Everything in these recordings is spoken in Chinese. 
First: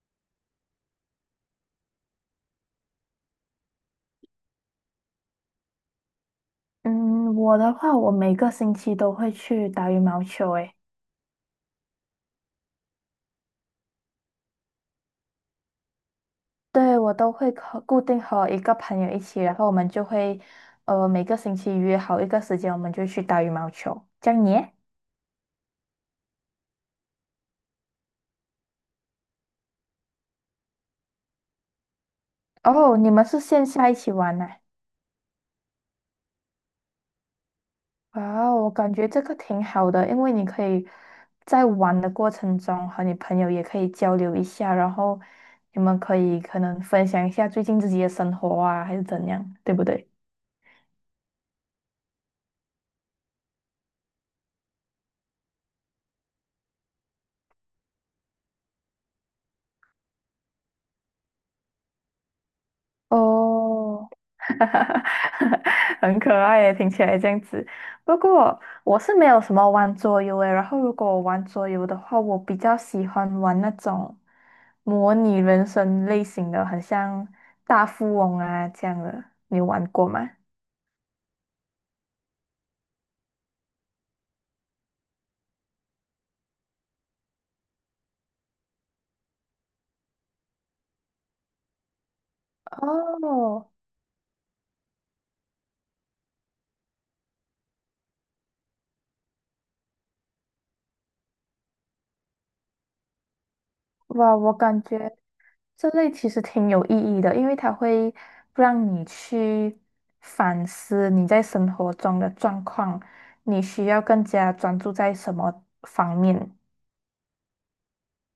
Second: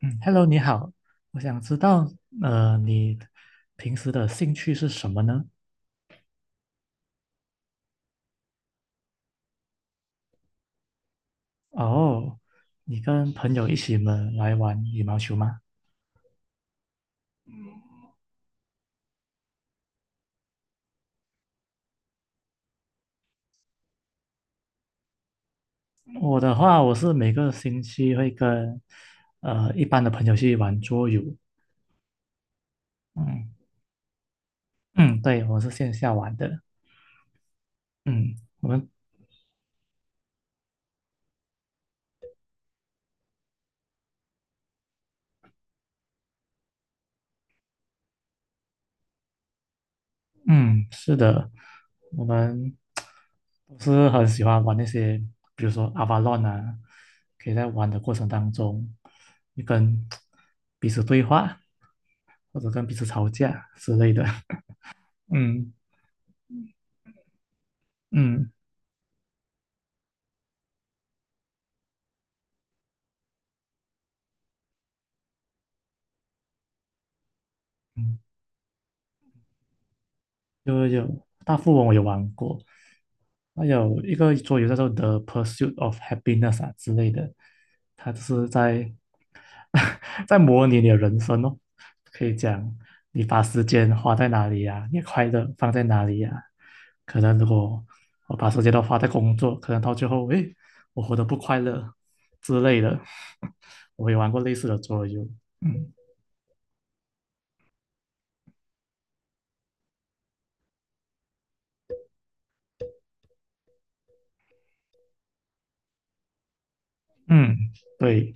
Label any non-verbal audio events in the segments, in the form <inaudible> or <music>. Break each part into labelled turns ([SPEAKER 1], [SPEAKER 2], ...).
[SPEAKER 1] 嗯，Hello，你好，我想知道，你平时的兴趣是什么呢？
[SPEAKER 2] 嗯，我的话，我每个星期都会去打羽毛球，诶，
[SPEAKER 1] 哦，你跟朋友一起们来玩羽毛球吗？
[SPEAKER 2] 对，我都会固定和一个朋友一起，然后我们就会，每个星期约好一个时间，我们就去打羽毛球。这样你耶
[SPEAKER 1] 我的话，我是每个星期会跟一般的朋友去玩桌游，
[SPEAKER 2] 哦，你们是
[SPEAKER 1] 嗯
[SPEAKER 2] 线下一起玩呢？
[SPEAKER 1] 嗯，对，我是线下玩的，
[SPEAKER 2] 哇
[SPEAKER 1] 嗯，
[SPEAKER 2] 哦，
[SPEAKER 1] 我
[SPEAKER 2] 我
[SPEAKER 1] 们
[SPEAKER 2] 感觉这个挺好的，因为你可以在玩的过程中和你朋友也可以交流一下，然后你们可能分享一下最近自己的生活啊，还是怎样，对不对？
[SPEAKER 1] 嗯，是的，我们都是很喜欢玩那些，比如说 Avalon 啊，可以在玩的过程当中，你跟彼此对话，或者跟彼此吵架之
[SPEAKER 2] 哦，
[SPEAKER 1] 类的。<laughs> 嗯
[SPEAKER 2] <laughs> 很可爱耶，听起来这样子。不
[SPEAKER 1] 嗯
[SPEAKER 2] 过我是没有什么玩桌游诶，然后如果我玩桌游的话，我比较喜欢玩那种模拟人生类型的，很像大富
[SPEAKER 1] 嗯。
[SPEAKER 2] 翁啊这样的。你有玩过吗？
[SPEAKER 1] 有大富翁我有玩过，还有一个桌游叫做《The Pursuit of Happiness》啊之类的，它就是在 <laughs> 在模拟你的人生哦，可以讲你把时
[SPEAKER 2] 哦，
[SPEAKER 1] 间花在哪里呀、你的快乐放在哪里呀、可能如果我把时间都花在工作，可能到最后，诶，我活得不快乐之类的。<laughs> 我也玩
[SPEAKER 2] 哇，
[SPEAKER 1] 过类
[SPEAKER 2] 我
[SPEAKER 1] 似的
[SPEAKER 2] 感
[SPEAKER 1] 桌
[SPEAKER 2] 觉。
[SPEAKER 1] 游，
[SPEAKER 2] 这
[SPEAKER 1] 嗯
[SPEAKER 2] 类其实挺有意义的，因为它会让你去反思你在生活中的状况，你需要更加专注在什么方面。
[SPEAKER 1] 嗯，对。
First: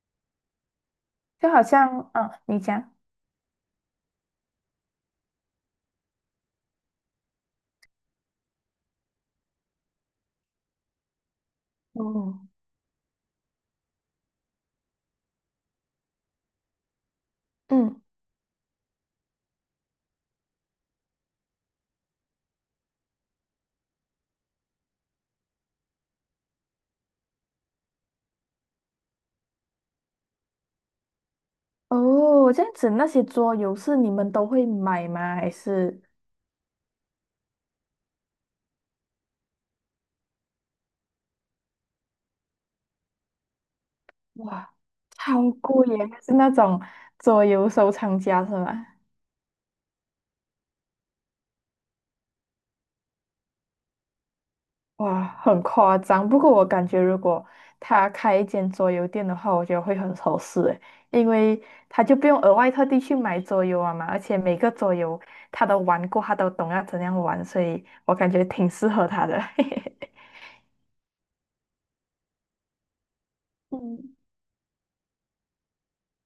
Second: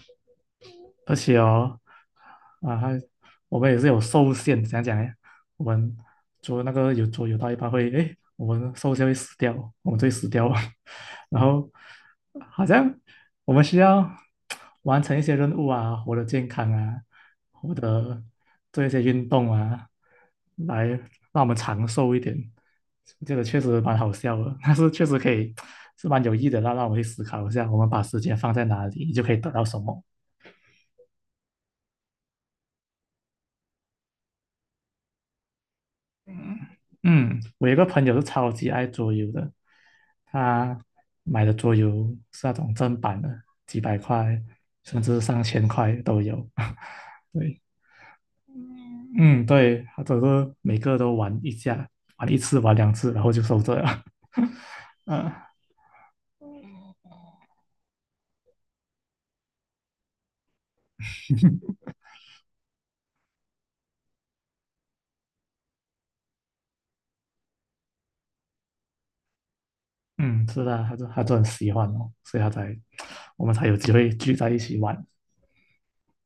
[SPEAKER 1] 而且
[SPEAKER 2] 就好
[SPEAKER 1] 哦，
[SPEAKER 2] 像，啊，你
[SPEAKER 1] 啊，
[SPEAKER 2] 讲，
[SPEAKER 1] 我们也是有受限，怎样讲呢？我们做那个有做有到一半会，哎，我们受限会死掉，我们就会死掉啊。<laughs> 然后
[SPEAKER 2] 哦，
[SPEAKER 1] 好像我们需要 <tsk> 完成一些任务啊，活得健康啊，活
[SPEAKER 2] 嗯，
[SPEAKER 1] 得做一些运动啊，来让我们长寿一点。这个确实蛮好笑的，但是确实可以 <tsk> 是蛮有益的，让我们去思考一下，我们把时间放在哪里，你就可以得到什么。
[SPEAKER 2] 哦，这样子那些桌游是你们都会买吗？还是
[SPEAKER 1] 嗯，我有一个朋友是超级爱桌游的，他买的桌游是那种正版的，几百块
[SPEAKER 2] 哇，
[SPEAKER 1] 甚至上
[SPEAKER 2] 超
[SPEAKER 1] 千
[SPEAKER 2] 贵
[SPEAKER 1] 块
[SPEAKER 2] 耶，
[SPEAKER 1] 都
[SPEAKER 2] 是
[SPEAKER 1] 有。
[SPEAKER 2] 那种
[SPEAKER 1] <laughs>
[SPEAKER 2] 桌
[SPEAKER 1] 对，
[SPEAKER 2] 游收藏家是吗？
[SPEAKER 1] 嗯，对，他都是每个都玩一下，玩一次，玩两次，然后就收着了。<laughs>
[SPEAKER 2] 哇，
[SPEAKER 1] 嗯
[SPEAKER 2] 很夸张。不过我感觉，如果他开一间桌游店的话，我觉得会很合适诶，因为他就不用额外特地去买桌游啊嘛，而且每个桌游他都玩过，他都懂要怎样玩，所以我感觉挺适合他的。<laughs>
[SPEAKER 1] 嗯，是的，他就很喜欢哦，所以他才 <tsk> 我们才有机会
[SPEAKER 2] 嗯，
[SPEAKER 1] 聚在一起玩。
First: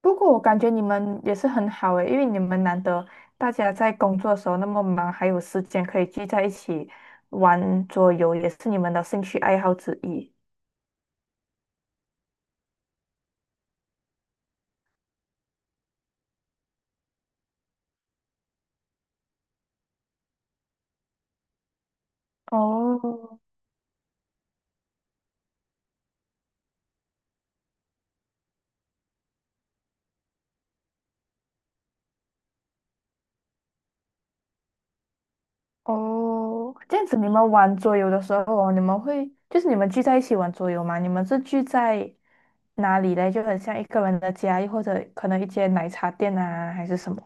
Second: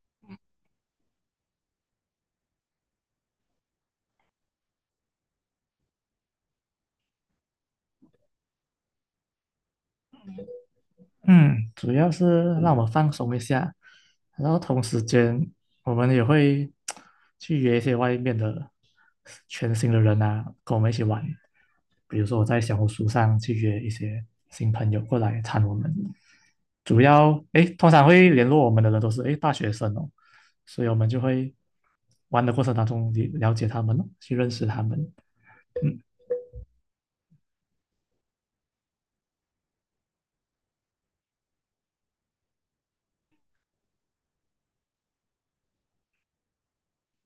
[SPEAKER 2] 不过我感觉你们也是很好诶，因为你们难得大家在工作的时候那么忙，还有时间可以聚在一起玩桌游，也是你们的兴趣爱好之一。
[SPEAKER 1] 嗯，主要是让我放松一下，然后同时间我们也会 <tsk> 去约一些外面的全新的人啊，跟我们一起玩。比如说我在小红书上
[SPEAKER 2] 哦，
[SPEAKER 1] 去约一些新朋友过来参我们，主要诶，通常会联络我们的人都是诶大学生哦，所以我们就会玩的过程当中了解他们哦，去认识他们，嗯，
[SPEAKER 2] 哦，这样子你们玩桌游的时候哦，你们会就是你们聚在一起玩桌游吗？你们是聚在哪里嘞？就很像一个人的家，又或者可能一间奶茶店啊，还是什么？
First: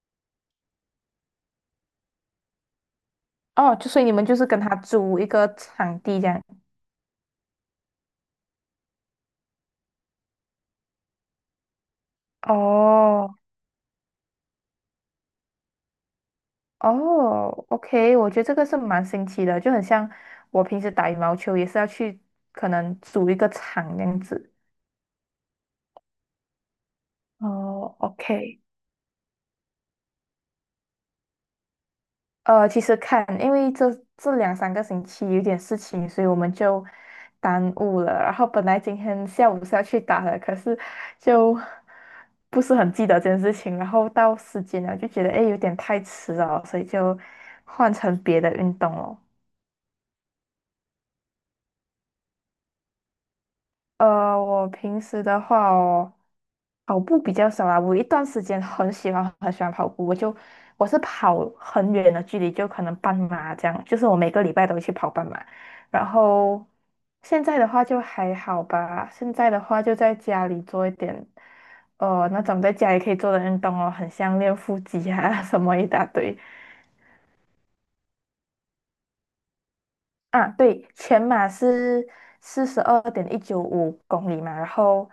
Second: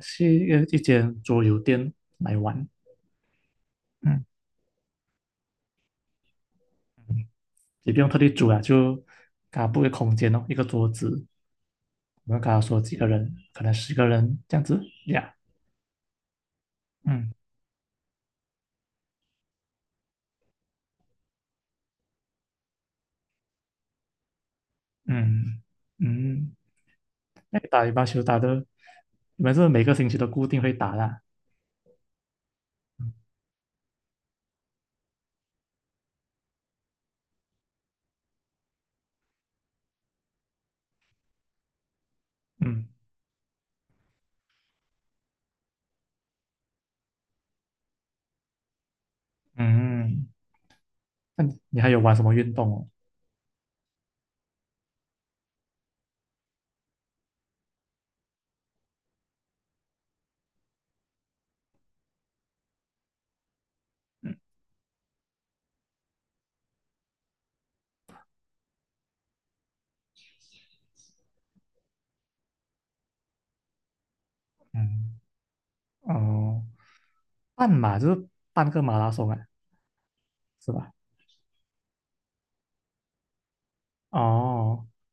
[SPEAKER 1] 去一间桌游店来玩，
[SPEAKER 2] 哦，就所以你
[SPEAKER 1] 嗯。
[SPEAKER 2] 们就是跟他租一个场地这样。
[SPEAKER 1] 也不用特地煮啊，就给他布一个空间哦，一个桌子，我们跟他说几个人，
[SPEAKER 2] 哦
[SPEAKER 1] 可能10个人这样子呀。嗯
[SPEAKER 2] 哦，OK，我觉得这个是蛮新奇的，就很像我平时打羽毛球也是要去可能租一个场这样子。
[SPEAKER 1] 嗯嗯，那你打羽
[SPEAKER 2] 哦
[SPEAKER 1] 毛球打的，
[SPEAKER 2] ，OK。
[SPEAKER 1] 你们是每个星期都固定会打啦？
[SPEAKER 2] 其实看，因为这两三个星期有点事情，所以我们就耽误了。然后本来今天下午是要去打的，可是就不是
[SPEAKER 1] 嗯
[SPEAKER 2] 很记得这件事情。然后到时间了，就觉得诶有点太迟了，所以就换成别的运动了。
[SPEAKER 1] 嗯，那你还有玩什么运动哦？
[SPEAKER 2] 我平时的话哦，跑步比较少啦。我有一段时间很喜欢很喜欢跑步，我是跑很远的距离，就可能半马这样，就是我每
[SPEAKER 1] 嗯
[SPEAKER 2] 个礼拜都会去跑半马。然后现在的话就还好吧，现在的话就在家里做一点，那种在家里可以做的运动哦，很像练腹肌
[SPEAKER 1] 嗯
[SPEAKER 2] 啊 <laughs> 什么一大堆。
[SPEAKER 1] 哦，半马就是半个马拉松啊，
[SPEAKER 2] 啊，
[SPEAKER 1] 是
[SPEAKER 2] 对，
[SPEAKER 1] 吧？
[SPEAKER 2] 全马是42.195公里嘛，然
[SPEAKER 1] 哦，
[SPEAKER 2] 后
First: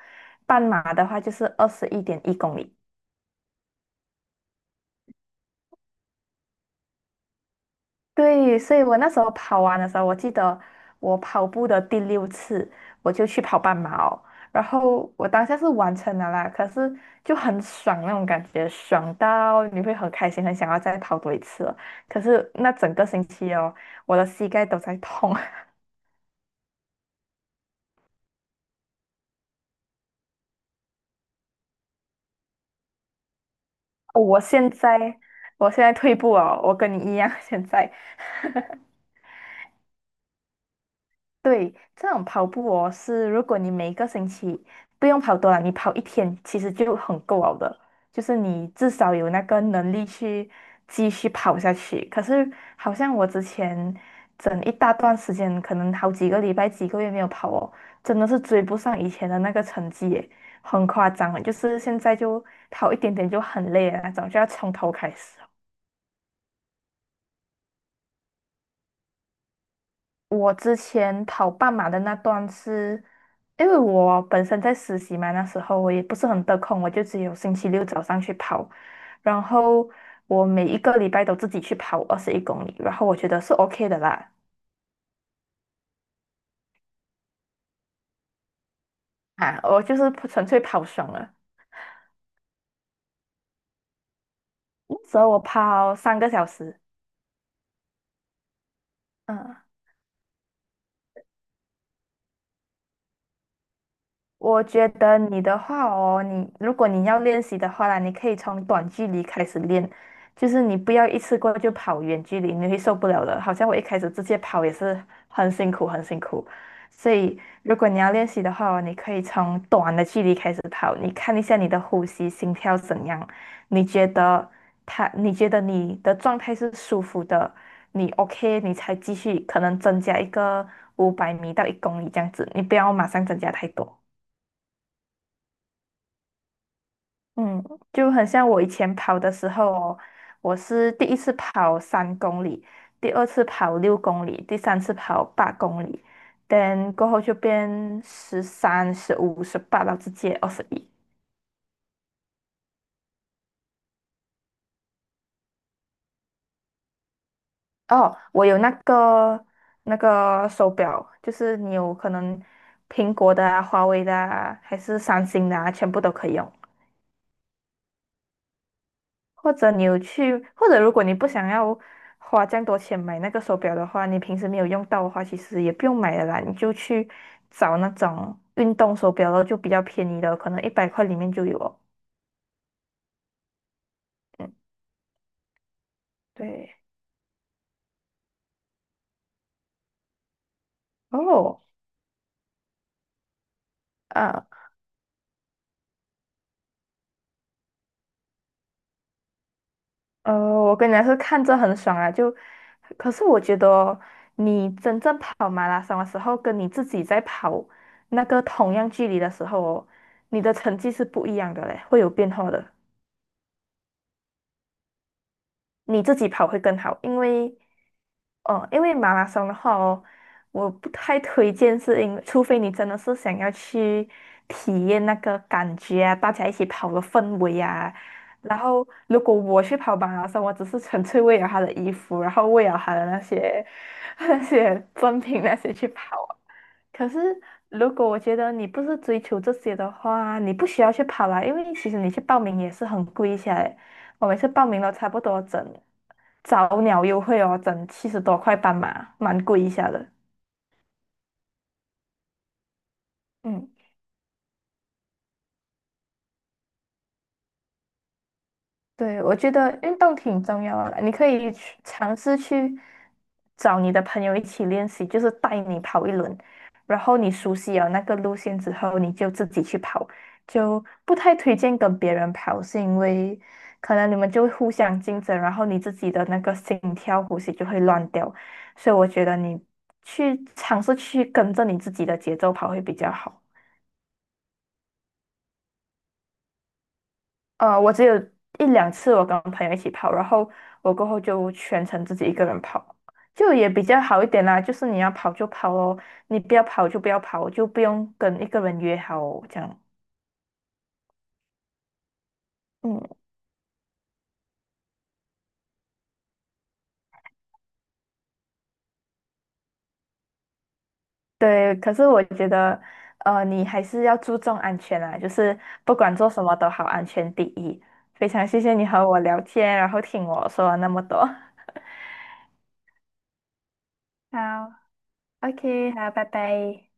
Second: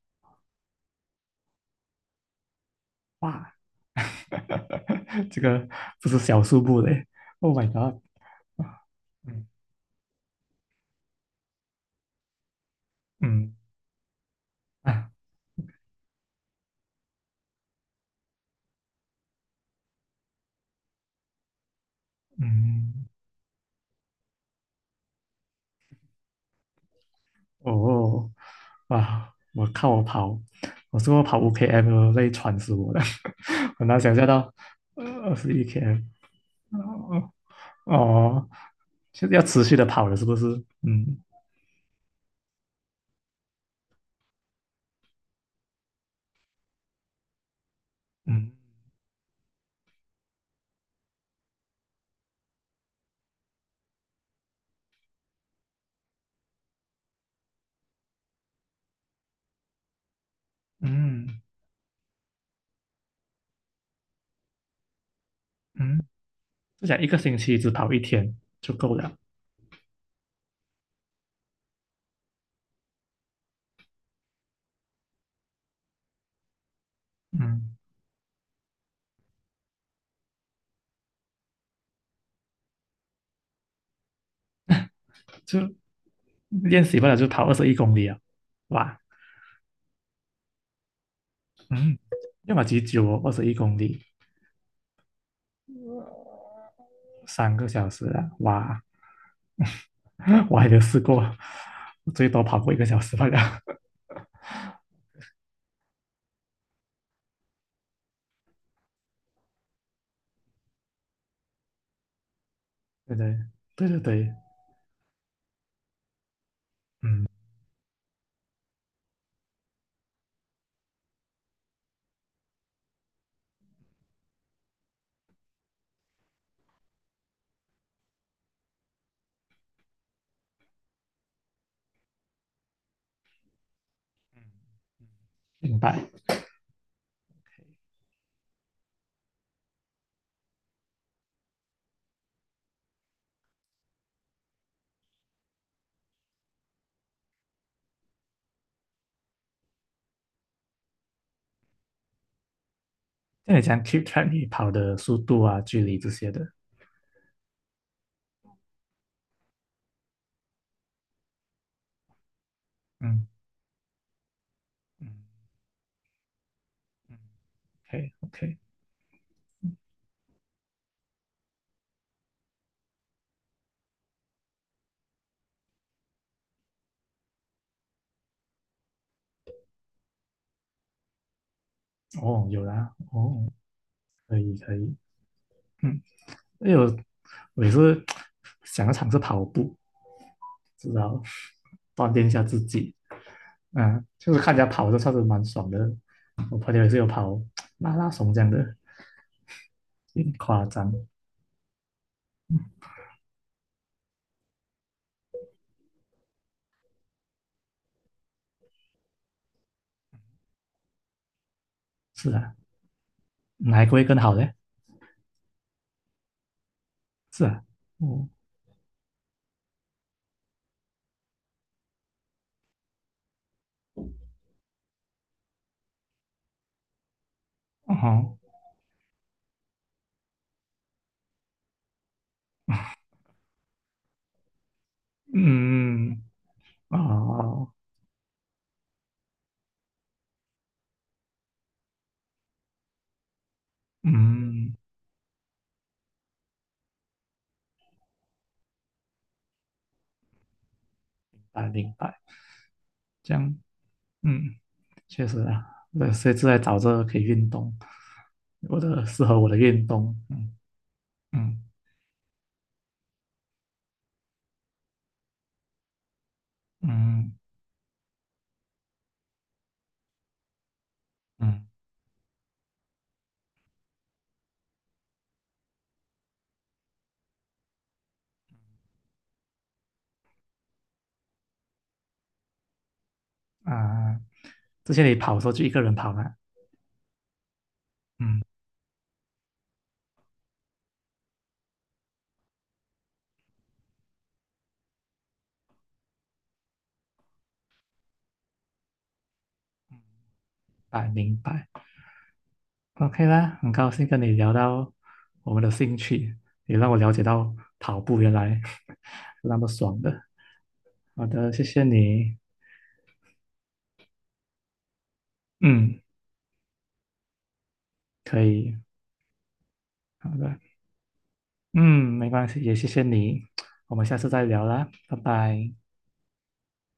[SPEAKER 2] 半马的话就是21.1公里。
[SPEAKER 1] 哇，<laughs> 这个不是小数目嘞！Oh my god！
[SPEAKER 2] 对，所以我那时候
[SPEAKER 1] 嗯
[SPEAKER 2] 跑完的时候，我记得我跑步的第六次，我就去
[SPEAKER 1] 嗯
[SPEAKER 2] 跑半马哦。然后
[SPEAKER 1] 啊
[SPEAKER 2] 我当下是完成了啦，可是就很爽那种感觉，爽到你会很开心，很想要再跑多一次了。可是那整
[SPEAKER 1] 嗯。
[SPEAKER 2] 个星期哦，我的膝盖都在痛。<laughs>
[SPEAKER 1] 哦，哇！我看我跑，我跑5 km 累喘死我了，<laughs> 很难想象
[SPEAKER 2] 我
[SPEAKER 1] 到
[SPEAKER 2] 现在
[SPEAKER 1] 二十一
[SPEAKER 2] 我现在
[SPEAKER 1] km，
[SPEAKER 2] 退步哦，我跟你一
[SPEAKER 1] 哦
[SPEAKER 2] 样，现在。
[SPEAKER 1] 哦，就是要持续的跑了，是不是？嗯
[SPEAKER 2] 对，这种跑步哦，是如果你每一个星期不用跑多了，你跑一天其实就很够了的，就是
[SPEAKER 1] 嗯
[SPEAKER 2] 你至少有那个能力去继续跑下去。可是好像我之前整一大段时间，可能好几个礼拜、几个月没有跑哦，真的是追不上以前的那个成绩耶，很夸张了
[SPEAKER 1] 嗯
[SPEAKER 2] 就是现在就跑一点点就很累的那种，就要从头开始。
[SPEAKER 1] 嗯，就想一个星期只跑一天就够了，
[SPEAKER 2] 我之前跑半马的那段是，因为我本身在实习嘛，那时候我也不是很得空，我就只有星期
[SPEAKER 1] 嗯，
[SPEAKER 2] 六早上去跑，然后我每一个礼拜都自己去跑21公里，然后我觉得是 OK 的啦，
[SPEAKER 1] 就练习不了就跑二十一公里啊，哇，
[SPEAKER 2] 啊，我就是纯粹跑爽了，
[SPEAKER 1] 嗯，要么几久哦，二十一公里，
[SPEAKER 2] 那时候我跑3个小时，
[SPEAKER 1] 三个小时啊，哇，
[SPEAKER 2] 嗯。
[SPEAKER 1] <laughs> 我还没有试过，最多跑过一个小时罢了。
[SPEAKER 2] 我觉得你的话哦，你如果你要练习的话啦，你可以从短距离开始练，就是你不要一次过就跑远距离，你会受不
[SPEAKER 1] 对
[SPEAKER 2] 了
[SPEAKER 1] 对
[SPEAKER 2] 的。好像我一
[SPEAKER 1] 对对
[SPEAKER 2] 开始直
[SPEAKER 1] 对，
[SPEAKER 2] 接跑也是很辛苦，很辛苦。所
[SPEAKER 1] 嗯，
[SPEAKER 2] 以如果你要练习的话哦你可以从短的距离开始跑，你看一下你的呼吸、心跳怎样，你觉得它，你觉得你的状态是舒服的，你 OK，你才继续可能增加一个500米到一公里这样子，你不要马上增加太多。
[SPEAKER 1] 嗯嗯明白。
[SPEAKER 2] 嗯，就很像我以前跑的时候哦，我是第一次跑3公里，第二次跑6公里，第三次跑8公里等过后就变13、15、18到直接二十一。
[SPEAKER 1] 那你讲 keep track 你跑的速度啊、距离这些的，
[SPEAKER 2] 哦，我有那个手表，就是你有可能苹
[SPEAKER 1] 嗯
[SPEAKER 2] 果的啊、华为的啊，还是
[SPEAKER 1] 嗯
[SPEAKER 2] 三星的啊，全部都可以用。
[SPEAKER 1] 嗯，OK OK，
[SPEAKER 2] 或者你有去，或者如果你不想要花这样多钱买那个手表的话，你平时没有用到的话，其实也不用买了啦，你就去找那种运动手表了，就比较便宜的，可能100块里面就有哦。
[SPEAKER 1] 哦，有啦，哦，可
[SPEAKER 2] 嗯，
[SPEAKER 1] 以可以，嗯，哎
[SPEAKER 2] 对。
[SPEAKER 1] 呦，我也是 <tsk> 想要尝试跑步，知道
[SPEAKER 2] 哦，
[SPEAKER 1] 锻炼一下自己，嗯，就是
[SPEAKER 2] 啊，
[SPEAKER 1] 看人家跑，的算是蛮爽的。我朋友也是有跑 <tsk> 马拉松这样的，有点夸
[SPEAKER 2] 我跟
[SPEAKER 1] 张，
[SPEAKER 2] 你讲是看着很爽啊，就，可是我觉得哦你真正跑马拉松的时候，跟你自己在跑那个同样距离的时候哦，你的成绩是不一样的嘞，会有变
[SPEAKER 1] 是
[SPEAKER 2] 化
[SPEAKER 1] 啊，
[SPEAKER 2] 的。
[SPEAKER 1] 哪一个会更好呢？
[SPEAKER 2] 你自己跑会更好，因
[SPEAKER 1] 是
[SPEAKER 2] 为，
[SPEAKER 1] 啊，哦，
[SPEAKER 2] 哦，因为马拉松的话哦，我不太推荐，是因为除非你真的是想要去体验那个感觉啊，大家一起跑的氛围
[SPEAKER 1] 哦
[SPEAKER 2] 啊。
[SPEAKER 1] 吼。
[SPEAKER 2] 然后，如果我去跑马拉松，我只是纯粹为了他的衣服，然后为了他的那些 <laughs> 那些赠品那些去
[SPEAKER 1] 嗯，嗯
[SPEAKER 2] 跑啊可是，
[SPEAKER 1] 哦，
[SPEAKER 2] 如果我觉得你不是追求这些的话，你不需要去跑啦，因为其实你去报名也是很贵一来。我每次报
[SPEAKER 1] 嗯，
[SPEAKER 2] 名都差不多整早鸟优惠哦，整70多块半马，蛮贵一下的。
[SPEAKER 1] 啊，明白，这样，
[SPEAKER 2] 嗯。
[SPEAKER 1] 嗯，确实啊，对，所以就在找这个可以运动，
[SPEAKER 2] 对，
[SPEAKER 1] 适
[SPEAKER 2] 我
[SPEAKER 1] 合我
[SPEAKER 2] 觉
[SPEAKER 1] 的
[SPEAKER 2] 得
[SPEAKER 1] 运
[SPEAKER 2] 运动
[SPEAKER 1] 动，
[SPEAKER 2] 挺
[SPEAKER 1] 嗯
[SPEAKER 2] 重要的你可以
[SPEAKER 1] 嗯
[SPEAKER 2] 去尝试去找你的朋友一起练习，就是带你跑一轮，然后你
[SPEAKER 1] 嗯
[SPEAKER 2] 熟悉了那个路线之后，你就自己去跑，就不太推
[SPEAKER 1] 嗯，
[SPEAKER 2] 荐跟别人跑，是因为可能你们就会互相竞争，然后你自己的那个心跳呼吸就会乱掉，所以我觉得你去尝试去跟着你自己的节奏跑会比较好。
[SPEAKER 1] 啊，之前你跑的时候就一个人跑嘛，
[SPEAKER 2] 我只有
[SPEAKER 1] 嗯，
[SPEAKER 2] 一两次我跟朋友一起跑，然后我过后就全程自己一个人跑，就也比较好一点啦。就是你要跑就跑哦，你不要跑就不要跑，就不用跟一个人约好哦这样。
[SPEAKER 1] 啊，明白
[SPEAKER 2] 嗯，
[SPEAKER 1] ，OK 啦，很高兴跟你聊到我们的兴趣，也让我了解到跑步原来 <laughs> 是那么爽的，好的，谢
[SPEAKER 2] 对。
[SPEAKER 1] 谢
[SPEAKER 2] 可是我
[SPEAKER 1] 你，
[SPEAKER 2] 觉得，你还是要注重安全啊，就是不
[SPEAKER 1] 嗯，
[SPEAKER 2] 管做什么都好，安全第一。非
[SPEAKER 1] 可
[SPEAKER 2] 常谢谢
[SPEAKER 1] 以，
[SPEAKER 2] 你和我聊天，然后听
[SPEAKER 1] 好
[SPEAKER 2] 我
[SPEAKER 1] 的。
[SPEAKER 2] 说了那么多。
[SPEAKER 1] 嗯，没关系，也谢谢你，我们下次再聊
[SPEAKER 2] 好
[SPEAKER 1] 啦，拜拜。
[SPEAKER 2] ，OK，好，拜拜。